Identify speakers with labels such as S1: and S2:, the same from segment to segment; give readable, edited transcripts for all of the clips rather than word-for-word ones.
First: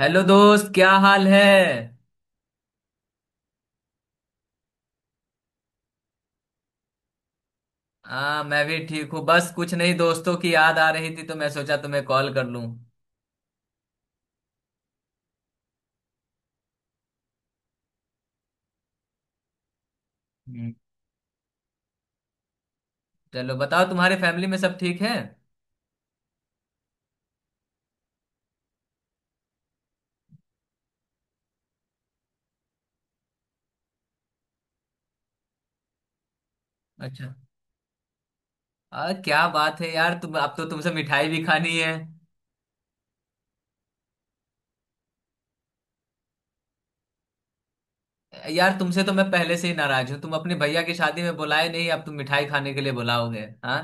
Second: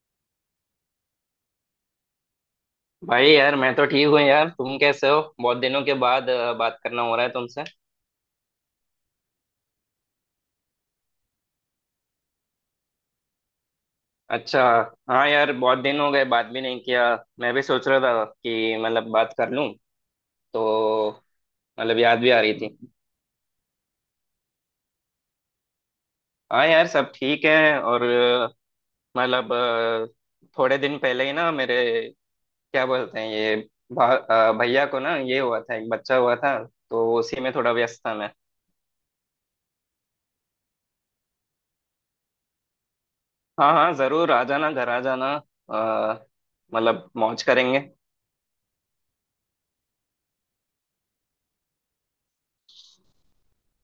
S1: Hello दोस्त, क्या हाल है।
S2: भाई यार, मैं तो ठीक हूँ यार। तुम कैसे हो? बहुत दिनों के बाद बात करना हो रहा है तुमसे।
S1: हाँ, मैं भी ठीक हूँ। बस कुछ नहीं, दोस्तों की याद आ रही थी तो मैं सोचा तुम्हें कॉल कर लूँ।
S2: अच्छा। हाँ यार, बहुत दिन हो गए, बात भी नहीं किया। मैं भी सोच रहा था कि मतलब बात कर लूँ तो।
S1: हम्म,
S2: मतलब याद भी आ रही थी।
S1: चलो बताओ, तुम्हारे फैमिली में सब ठीक है।
S2: हाँ यार, सब ठीक है। और मतलब थोड़े दिन पहले ही ना मेरे, क्या बोलते हैं ये, भा, भैया को ना ये हुआ था, एक बच्चा हुआ था। तो
S1: अच्छा।
S2: उसी में थोड़ा व्यस्त था मैं।
S1: क्या बात है यार, तुम अब तो तुमसे मिठाई भी खानी है।
S2: हाँ हाँ, जरूर आ जाना, घर आ जाना। अ, मतलब मौज करेंगे।
S1: यार, तुमसे तो मैं पहले से ही नाराज हूँ, तुम अपने भैया की शादी में बुलाए नहीं, अब तुम मिठाई खाने के लिए बुलाओगे हाँ।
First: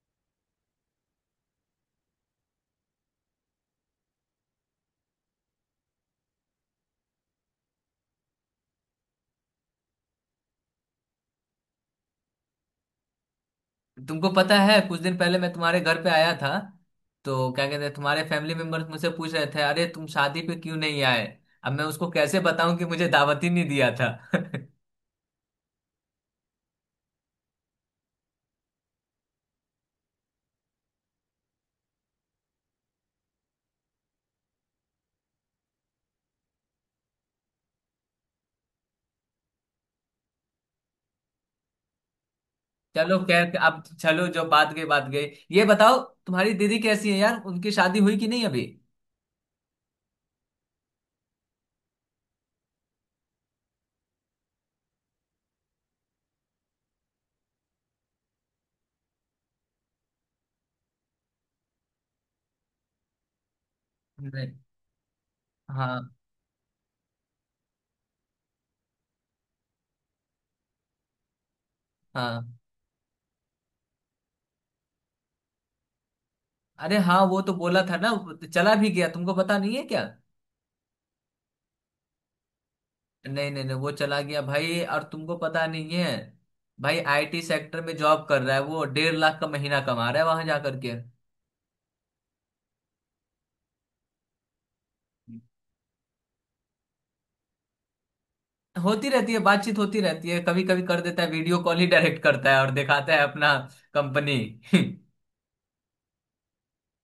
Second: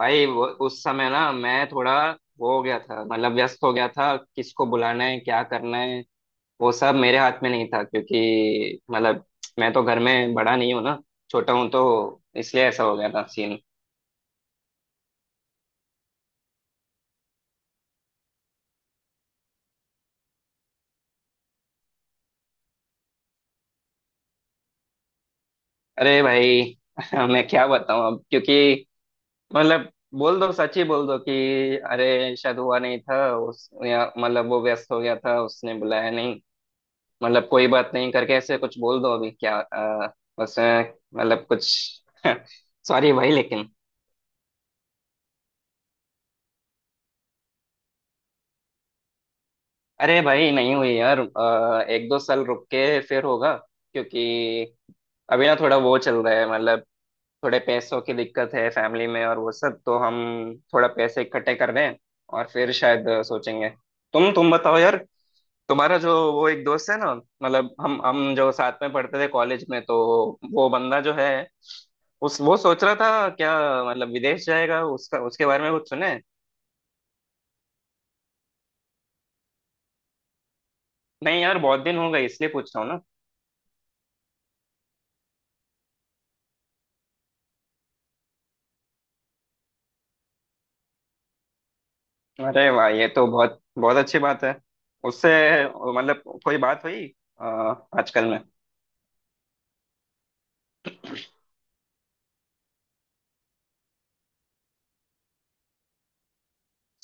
S2: भाई, वो उस समय ना मैं थोड़ा वो हो गया था, मतलब व्यस्त हो गया था। किसको बुलाना है, क्या करना है, वो सब मेरे हाथ में नहीं था। क्योंकि मतलब मैं तो घर में बड़ा नहीं हूँ ना, छोटा हूँ। तो इसलिए ऐसा हो गया था सीन।
S1: तुमको पता है कुछ दिन पहले मैं तुम्हारे घर पे आया था, तो क्या कहते हैं, तुम्हारे फैमिली मेंबर्स मुझसे पूछ रहे थे, अरे तुम शादी पे क्यों नहीं आए। अब मैं उसको कैसे बताऊं कि मुझे दावत ही नहीं दिया था।
S2: अरे भाई। मैं क्या बताऊँ अब, क्योंकि मतलब बोल दो, सच ही बोल दो कि अरे शायद हुआ नहीं था उस, या मतलब वो व्यस्त हो गया था, उसने बुलाया नहीं। मतलब कोई बात नहीं, करके ऐसे कुछ बोल दो अभी। क्या बस मतलब कुछ। सॉरी
S1: चलो
S2: भाई,
S1: खैर,
S2: लेकिन।
S1: अब चलो जो बात गई बात गई। ये बताओ, तुम्हारी दीदी कैसी है यार, उनकी शादी हुई कि नहीं अभी।
S2: अरे भाई, नहीं हुई यार। एक दो साल रुक के फिर होगा। क्योंकि अभी ना थोड़ा वो चल रहा है, मतलब थोड़े पैसों की दिक्कत है फैमिली में। और वो सब तो हम थोड़ा पैसे इकट्ठे कर रहे हैं। और फिर शायद सोचेंगे। तुम
S1: नहीं।
S2: बताओ यार। तुम्हारा
S1: हाँ
S2: जो वो एक दोस्त है ना, मतलब हम जो साथ में पढ़ते थे कॉलेज में, तो वो बंदा जो है, उस
S1: हाँ।
S2: वो सोच रहा था क्या मतलब विदेश जाएगा, उसका उसके बारे में कुछ सुने?
S1: अरे हाँ, वो तो बोला था ना। चला भी गया, तुमको पता नहीं है क्या।
S2: नहीं यार, बहुत दिन हो गए, इसलिए पूछ रहा हूँ ना।
S1: नहीं नहीं नहीं, वो चला गया भाई, और तुमको पता नहीं है। भाई आईटी सेक्टर में जॉब कर रहा है, वो 1.5 लाख का महीना कमा रहा है वहां जा करके।
S2: अरे वाह, ये तो बहुत बहुत अच्छी बात है। उससे मतलब कोई बात हुई अ, आजकल में?
S1: होती रहती है, बातचीत होती रहती है, कभी कभी कर देता है वीडियो कॉल ही, डायरेक्ट करता है और दिखाता है अपना कंपनी।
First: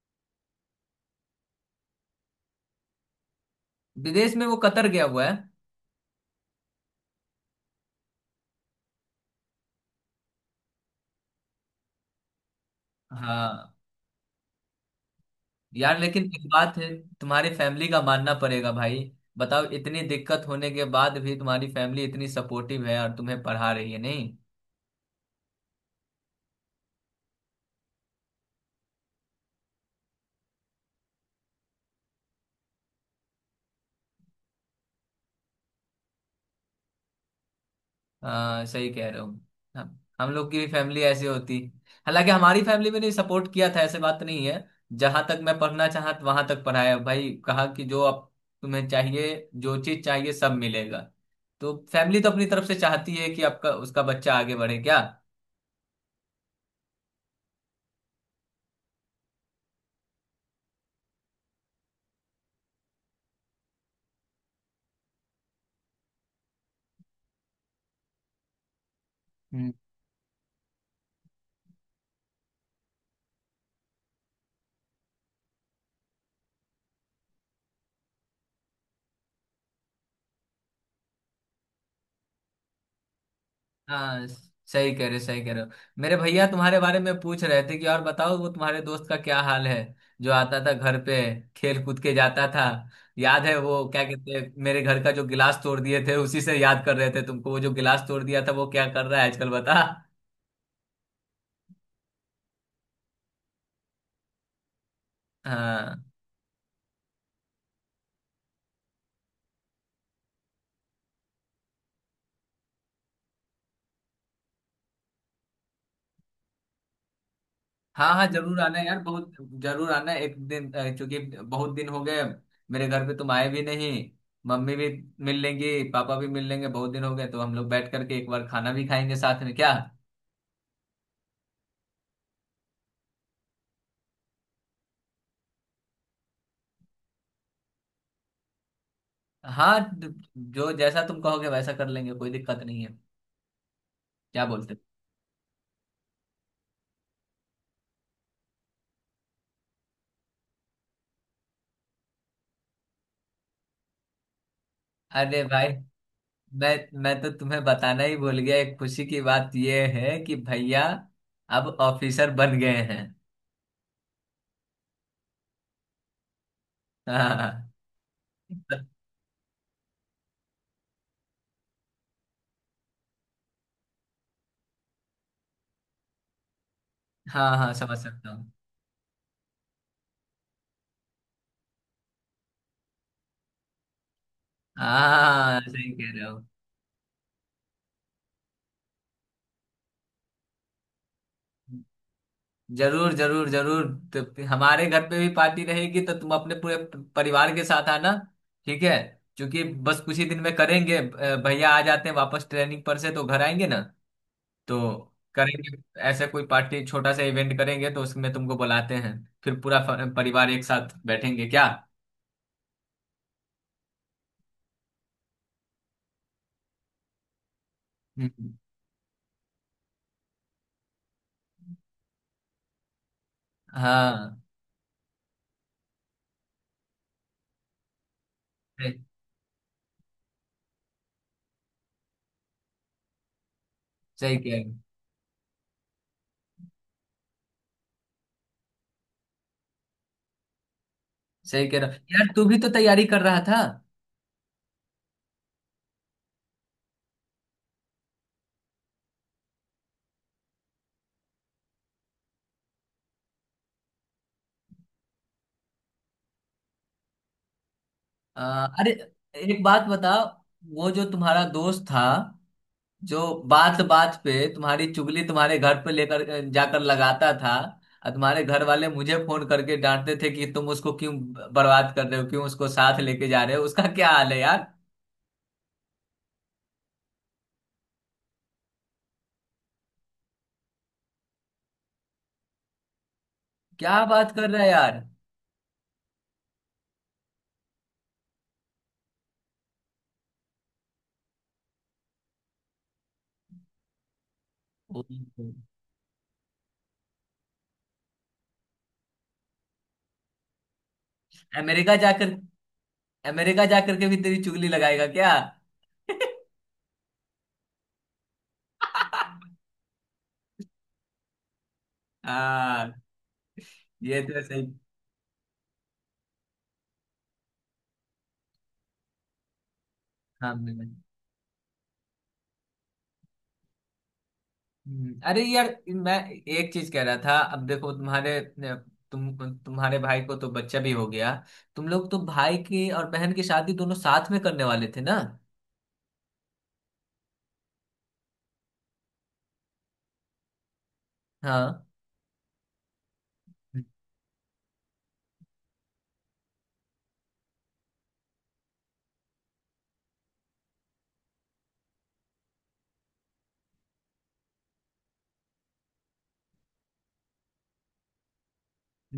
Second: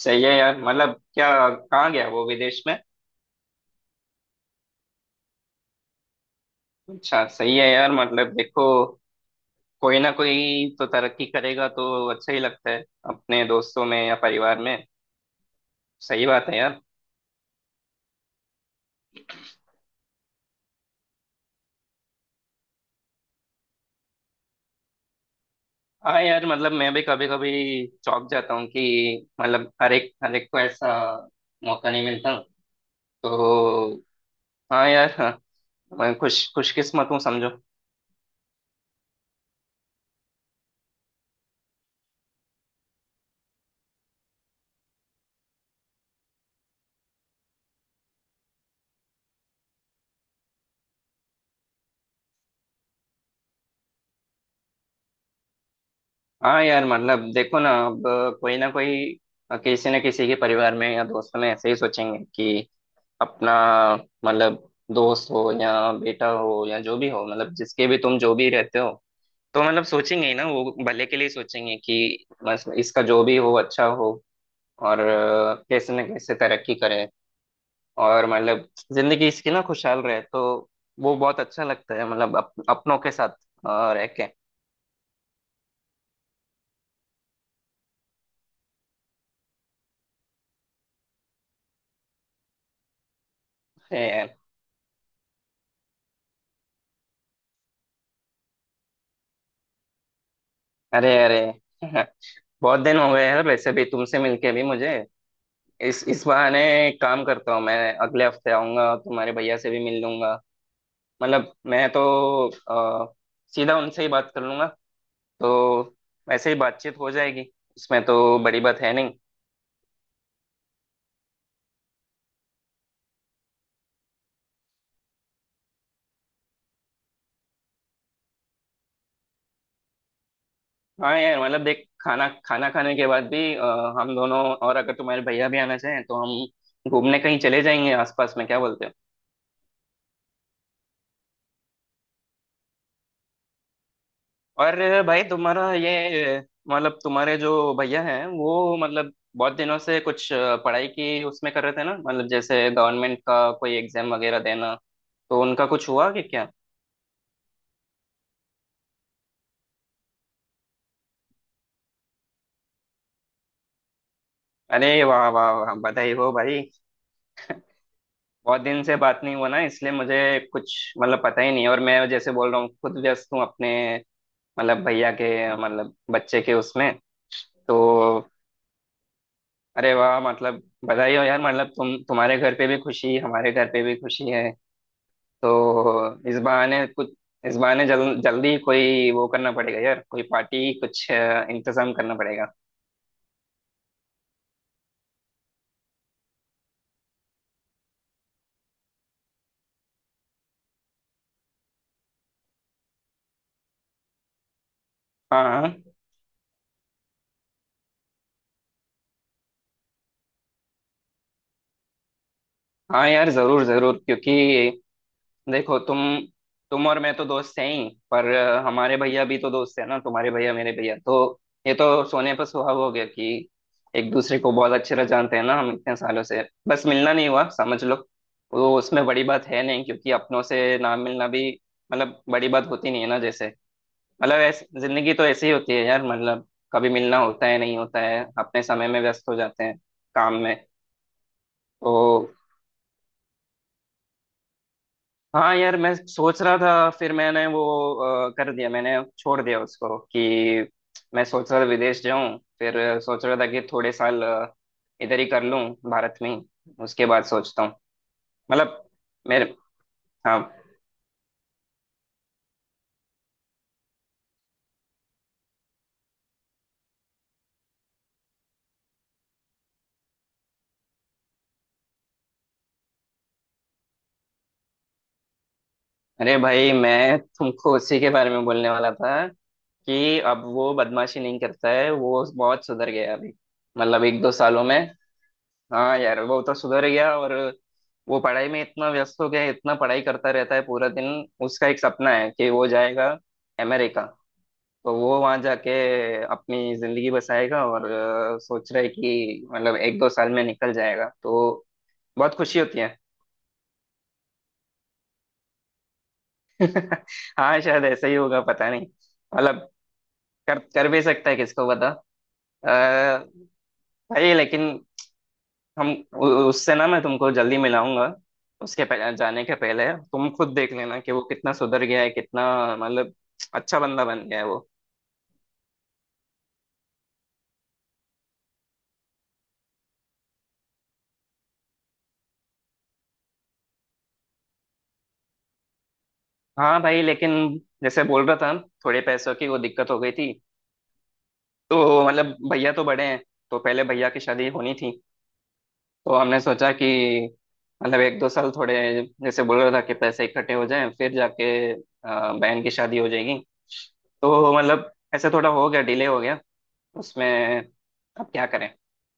S2: सही है यार, मतलब क्या, कहाँ गया वो विदेश में?
S1: विदेश में वो कतर गया हुआ है।
S2: अच्छा, सही है यार। मतलब देखो, कोई ना कोई तो तरक्की करेगा, तो अच्छा ही लगता है, अपने
S1: हाँ।
S2: दोस्तों में या परिवार में।
S1: यार लेकिन
S2: सही
S1: एक
S2: बात है
S1: बात
S2: यार।
S1: है, तुम्हारी फैमिली का मानना पड़ेगा भाई। बताओ, इतनी दिक्कत होने के बाद भी तुम्हारी फैमिली इतनी सपोर्टिव है और तुम्हें पढ़ा रही है नहीं।
S2: हाँ यार, मतलब मैं भी कभी कभी चौंक जाता हूँ कि मतलब हर एक को ऐसा मौका नहीं मिलता। तो हाँ यार, हाँ, मैं खुशकिस्मत हूँ समझो।
S1: हाँ सही कह रहे हो। हम लोग की भी फैमिली ऐसी होती। हालांकि हमारी फैमिली में भी सपोर्ट किया था, ऐसे बात नहीं है। जहां तक मैं पढ़ना चाहा वहां तक पढ़ाया भाई, कहा कि जो आप तुम्हें चाहिए, जो चीज चाहिए सब मिलेगा। तो फैमिली तो अपनी तरफ से चाहती है कि आपका उसका बच्चा आगे बढ़े क्या।
S2: हाँ यार, मतलब देखो ना अब, कोई ना कोई, किसी न किसी के परिवार में या दोस्तों में ऐसे ही सोचेंगे कि अपना, मतलब दोस्त हो या बेटा हो या जो भी हो, मतलब जिसके भी तुम जो भी रहते हो, तो मतलब सोचेंगे ही ना, वो भले के लिए सोचेंगे कि बस इसका जो भी हो अच्छा हो। और कैसे न कैसे तरक्की करे। और मतलब जिंदगी इसकी ना खुशहाल रहे, तो वो बहुत अच्छा लगता है। मतलब अपनों के साथ और रह
S1: हाँ
S2: के।
S1: सही कह रहे हो, सही कह रहे हो। मेरे भैया तुम्हारे बारे में पूछ रहे थे कि और बताओ वो तुम्हारे दोस्त का क्या हाल है, जो आता था घर पे, खेल कूद के जाता था। याद है, वो क्या
S2: अरे
S1: कहते हैं, मेरे घर का जो गिलास तोड़ दिए थे उसी से याद कर रहे थे तुमको, वो जो गिलास तोड़ दिया था वो क्या कर रहा है आजकल बता।
S2: अरे अरे। बहुत दिन हो गए हैं वैसे भी तुमसे मिलके भी मुझे।
S1: हाँ
S2: इस बहाने एक काम करता हूँ, मैं अगले हफ्ते आऊंगा, तुम्हारे भैया से भी मिल लूंगा। मतलब मैं तो अ, सीधा उनसे ही बात कर लूंगा, तो वैसे ही बातचीत हो जाएगी। इसमें
S1: हाँ, हाँ
S2: तो बड़ी
S1: जरूर आना
S2: बात है
S1: यार,
S2: नहीं।
S1: बहुत जरूर आना एक दिन, क्योंकि बहुत दिन हो गए, मेरे घर पे तुम आए भी नहीं। मम्मी भी मिल लेंगी, पापा भी मिल लेंगे, बहुत दिन हो गए, तो हम लोग बैठ करके एक बार खाना भी खाएंगे साथ में क्या।
S2: हाँ यार, मतलब देख, खाना खाना खाने के बाद भी हम दोनों, और अगर तुम्हारे भैया भी आना चाहें तो हम घूमने कहीं चले जाएंगे आसपास में। क्या बोलते हो?
S1: हाँ जो जैसा तुम कहोगे वैसा कर लेंगे, कोई दिक्कत नहीं है। क्या बोलते
S2: और
S1: हो?
S2: भाई, तुम्हारा ये मतलब तुम्हारे जो भैया हैं वो, मतलब बहुत दिनों से कुछ पढ़ाई की उसमें कर रहे थे ना, मतलब जैसे गवर्नमेंट का कोई एग्जाम वगैरह देना। तो
S1: अरे भाई,
S2: उनका कुछ हुआ कि क्या?
S1: मैं तो तुम्हें बताना ही भूल गया, एक खुशी की बात ये है कि भैया अब ऑफिसर बन गए हैं।
S2: अरे वाह वाह वाह, बधाई हो भाई। बहुत दिन
S1: हाँ
S2: से बात नहीं हुआ ना, इसलिए मुझे कुछ मतलब पता ही नहीं। और मैं जैसे बोल रहा हूँ, खुद व्यस्त हूँ अपने मतलब भैया के, मतलब बच्चे के उसमें।
S1: हाँ, हाँ
S2: तो
S1: समझ सकता हूँ।
S2: अरे वाह, मतलब बधाई हो यार। मतलब तुम, तुम्हारे घर पे भी खुशी, हमारे घर पे भी खुशी है।
S1: हाँ सही कह रहे
S2: तो
S1: हो।
S2: इस बहाने कुछ, इस बहाने जल्दी ही कोई वो करना पड़ेगा यार, कोई पार्टी, कुछ इंतजाम करना पड़ेगा।
S1: जरूर जरूर जरूर। तो फिर हमारे घर पे भी पार्टी रहेगी, तो तुम अपने पूरे परिवार के साथ आना। ठीक है। क्योंकि बस कुछ ही दिन में करेंगे, भैया आ जाते हैं वापस ट्रेनिंग पर से तो घर आएंगे ना। तो
S2: हाँ
S1: करेंगे
S2: हाँ।
S1: ऐसे कोई पार्टी, छोटा सा इवेंट करेंगे तो उसमें तुमको बुलाते हैं। फिर पूरा परिवार एक साथ बैठेंगे क्या।
S2: हाँ यार, जरूर जरूर, क्योंकि देखो तुम और मैं तो दोस्त हैं ही, पर
S1: हम्म,
S2: हमारे भैया भी तो दोस्त है ना, तुम्हारे भैया मेरे भैया तो। ये तो सोने पर सुहाग हो गया कि एक दूसरे
S1: हाँ
S2: को बहुत अच्छे तरह जानते हैं ना हम इतने सालों से। बस मिलना नहीं हुआ समझ लो। वो
S1: सही।
S2: उसमें बड़ी बात है नहीं, क्योंकि अपनों से ना मिलना भी मतलब बड़ी बात होती नहीं है ना, जैसे
S1: सही
S2: मतलब
S1: कह रहे
S2: ऐसे।
S1: हो,
S2: जिंदगी तो ऐसी ही होती है यार, मतलब कभी मिलना होता है, नहीं होता है, अपने समय में व्यस्त हो जाते हैं काम में।
S1: सही कह रहा।
S2: तो।
S1: यार तू भी तो तैयारी कर रहा था।
S2: हाँ यार, मैं सोच रहा था, फिर मैंने वो कर दिया, मैंने छोड़ दिया उसको कि मैं सोच रहा था विदेश जाऊं। फिर सोच रहा था कि थोड़े साल इधर ही कर लूं, भारत में ही। उसके बाद सोचता हूँ, मतलब
S1: अरे,
S2: मेरे।
S1: एक बात बता।
S2: हाँ।
S1: वो जो तुम्हारा दोस्त था, जो बात बात पे तुम्हारी चुगली तुम्हारे घर पे लेकर जाकर लगाता था, और तुम्हारे घर वाले मुझे फोन करके डांटते थे कि तुम उसको क्यों बर्बाद कर रहे हो, क्यों उसको साथ लेके जा रहे हो, उसका क्या हाल है यार।
S2: अरे भाई, मैं तुमको उसी के बारे में बोलने वाला था कि अब वो बदमाशी नहीं करता है, वो बहुत सुधर गया है अभी। मतलब
S1: क्या
S2: एक दो
S1: बात कर रहा
S2: सालों
S1: है
S2: में।
S1: यार।
S2: हाँ यार, वो तो सुधर गया। और वो पढ़ाई में इतना व्यस्त हो गया है, इतना पढ़ाई करता रहता है पूरा दिन। उसका एक सपना है कि वो जाएगा अमेरिका। तो
S1: ओ,
S2: वो वहां जाके अपनी जिंदगी बसाएगा, और सोच रहा है कि मतलब एक दो साल में निकल जाएगा। तो
S1: अमेरिका जाकर,
S2: बहुत खुशी होती है।
S1: अमेरिका जाकर के भी तेरी चुगली लगाएगा क्या।
S2: हाँ, शायद ऐसा ही होगा, पता नहीं। मतलब कर कर भी सकता है, किसको पता।
S1: हाँ,
S2: अ,
S1: ये
S2: भाई
S1: तो सही।
S2: लेकिन हम, उससे ना मैं तुमको जल्दी मिलाऊंगा। उसके जाने के पहले तुम
S1: हाँ
S2: खुद देख
S1: मैंने-
S2: लेना कि वो कितना सुधर गया है, कितना मतलब अच्छा बंदा बन गया है वो।
S1: अरे यार, मैं एक चीज कह रहा था, अब देखो तुम्हारे तुम तुम्हारे भाई को तो बच्चा भी हो गया, तुम लोग तो भाई की और बहन की शादी दोनों साथ में करने वाले थे ना।
S2: हाँ भाई, लेकिन जैसे बोल रहा था, थोड़े पैसों की वो दिक्कत हो गई थी।
S1: हाँ
S2: तो मतलब भैया तो बड़े हैं, तो पहले भैया की शादी होनी थी। तो हमने सोचा कि मतलब एक दो साल, थोड़े, जैसे बोल रहा था, कि पैसे इकट्ठे हो जाएं, फिर जाके अ, बहन की शादी हो जाएगी। तो मतलब ऐसे थोड़ा हो गया, डिले हो गया उसमें। अब क्या करें।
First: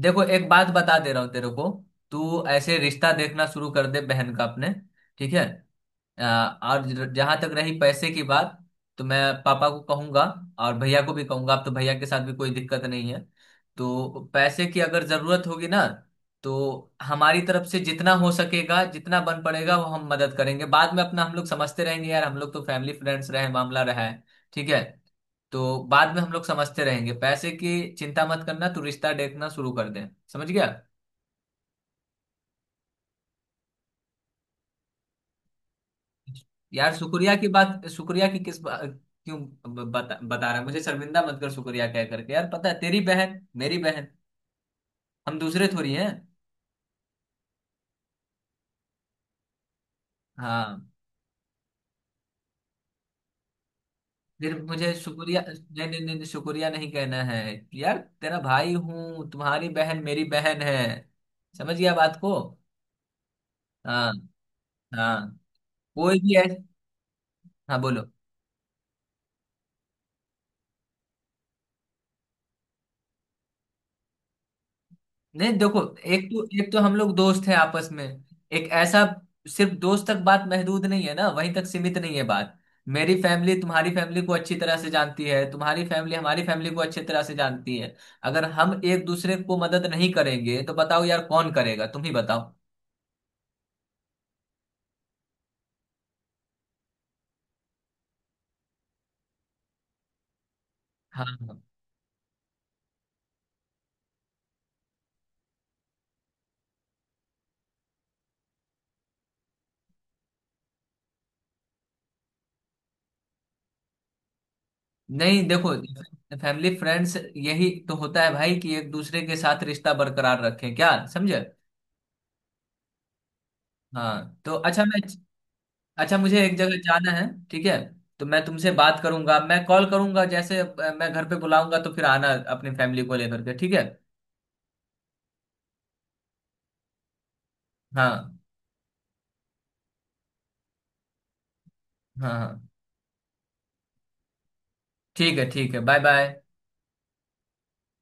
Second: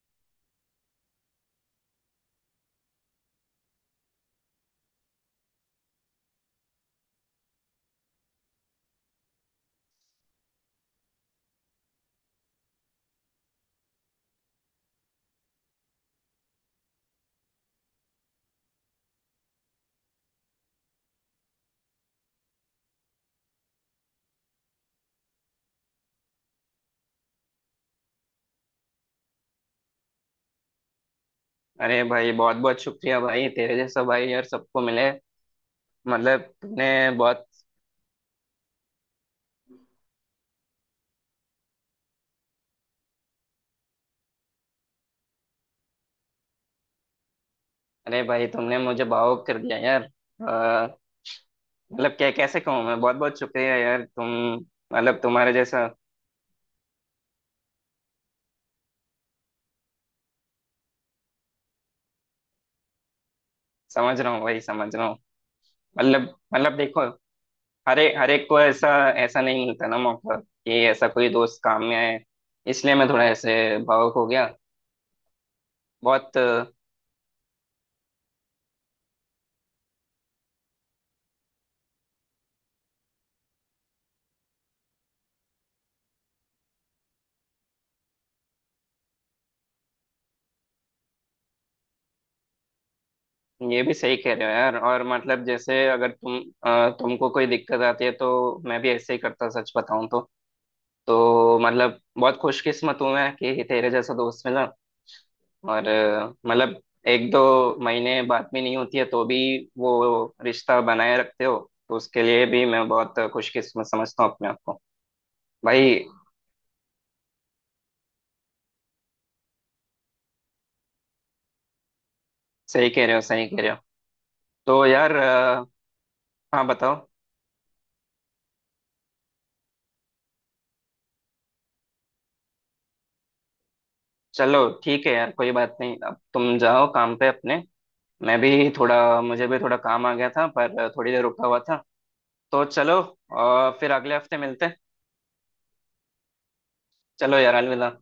S1: देखो, एक बात बता दे रहा हूँ तेरे को, तू ऐसे रिश्ता देखना शुरू कर दे बहन का अपने। ठीक है। अ, और जहां तक रही पैसे की बात, तो मैं पापा को कहूंगा, और भैया को भी कहूंगा, अब तो भैया के साथ भी कोई दिक्कत नहीं है। तो पैसे की अगर जरूरत होगी ना, तो हमारी तरफ से जितना हो सकेगा जितना बन पड़ेगा वो हम मदद करेंगे, बाद में अपना हम लोग समझते रहेंगे यार, हम लोग तो फैमिली फ्रेंड्स रहे मामला रहा है। ठीक है। तो बाद में हम लोग समझते रहेंगे, पैसे की चिंता मत करना, तू रिश्ता देखना शुरू कर दे। समझ गया।
S2: अरे भाई, बहुत बहुत शुक्रिया भाई, तेरे जैसा भाई यार सबको मिले। मतलब तुमने
S1: यार शुक्रिया
S2: बहुत।
S1: की बात, शुक्रिया की किस क्यों। बता बता रहा है, मुझे शर्मिंदा मत कर शुक्रिया कह करके, यार पता है, तेरी बहन मेरी बहन, हम दूसरे थोड़ी हैं।
S2: अरे भाई, तुमने मुझे भावुक कर दिया यार।
S1: हाँ,
S2: मतलब क्या, कैसे कहूँ, मैं बहुत बहुत शुक्रिया यार, तुम।
S1: फिर मुझे
S2: मतलब
S1: शुक्रिया
S2: तुम्हारे
S1: नहीं
S2: जैसा।
S1: नहीं नहीं नहीं, शुक्रिया नहीं कहना है। यार तेरा भाई हूँ, तुम्हारी बहन मेरी बहन है, समझ गया बात को। हाँ
S2: समझ रहा हूँ भाई, समझ रहा हूँ।
S1: हाँ। कोई
S2: मतलब,
S1: भी है।
S2: देखो,
S1: हाँ
S2: हर
S1: बोलो।
S2: एक हर एक को ऐसा, ऐसा नहीं मिलता ना मौका कि ऐसा कोई दोस्त काम में आए। इसलिए मैं थोड़ा ऐसे भावुक हो गया।
S1: नहीं देखो, एक
S2: बहुत।
S1: तो एक तो हम लोग दोस्त हैं आपस में, एक ऐसा, सिर्फ दोस्त तक बात महदूद नहीं है ना, वहीं तक सीमित नहीं है बात। मेरी फैमिली तुम्हारी फैमिली को अच्छी तरह से जानती है, तुम्हारी फैमिली हमारी फैमिली को अच्छी तरह से जानती है। अगर हम एक दूसरे को मदद नहीं करेंगे तो बताओ यार कौन करेगा, तुम ही बताओ।
S2: ये भी सही कह रहे हो यार। और मतलब जैसे, अगर तुम, तुमको कोई दिक्कत आती है तो मैं भी ऐसे ही करता, सच बताऊं तो।
S1: हाँ
S2: तो
S1: हाँ।
S2: मतलब बहुत खुशकिस्मत हूं मैं कि तेरे जैसा दोस्त मिला। और मतलब एक दो महीने बात भी नहीं होती है तो भी वो रिश्ता बनाए रखते हो। तो उसके लिए भी मैं बहुत खुशकिस्मत समझता हूँ अपने आप को।
S1: नहीं देखो,
S2: भाई।
S1: फैमिली फ्रेंड्स यही तो होता है भाई, कि एक दूसरे के साथ रिश्ता बरकरार रखें क्या समझे।
S2: सही कह रहे हो, सही कह रहे हो।
S1: हाँ तो अच्छा
S2: तो
S1: मैं,
S2: यार
S1: अच्छा मुझे एक
S2: हाँ
S1: जगह
S2: बताओ।
S1: जाना है। ठीक है। तो मैं तुमसे बात करूंगा, मैं कॉल करूंगा, जैसे मैं घर पे बुलाऊंगा तो फिर आना अपनी फैमिली को लेकर के, ठीक है।
S2: चलो ठीक है यार, कोई बात नहीं, अब तुम जाओ काम पे अपने।
S1: हाँ
S2: मैं भी थोड़ा, मुझे भी थोड़ा काम आ गया था, पर थोड़ी देर रुका हुआ था।
S1: हाँ हाँ।
S2: तो चलो फिर अगले हफ्ते मिलते हैं।
S1: ठीक है, ठीक है, बाय बाय।
S2: चलो यार, अलविदा।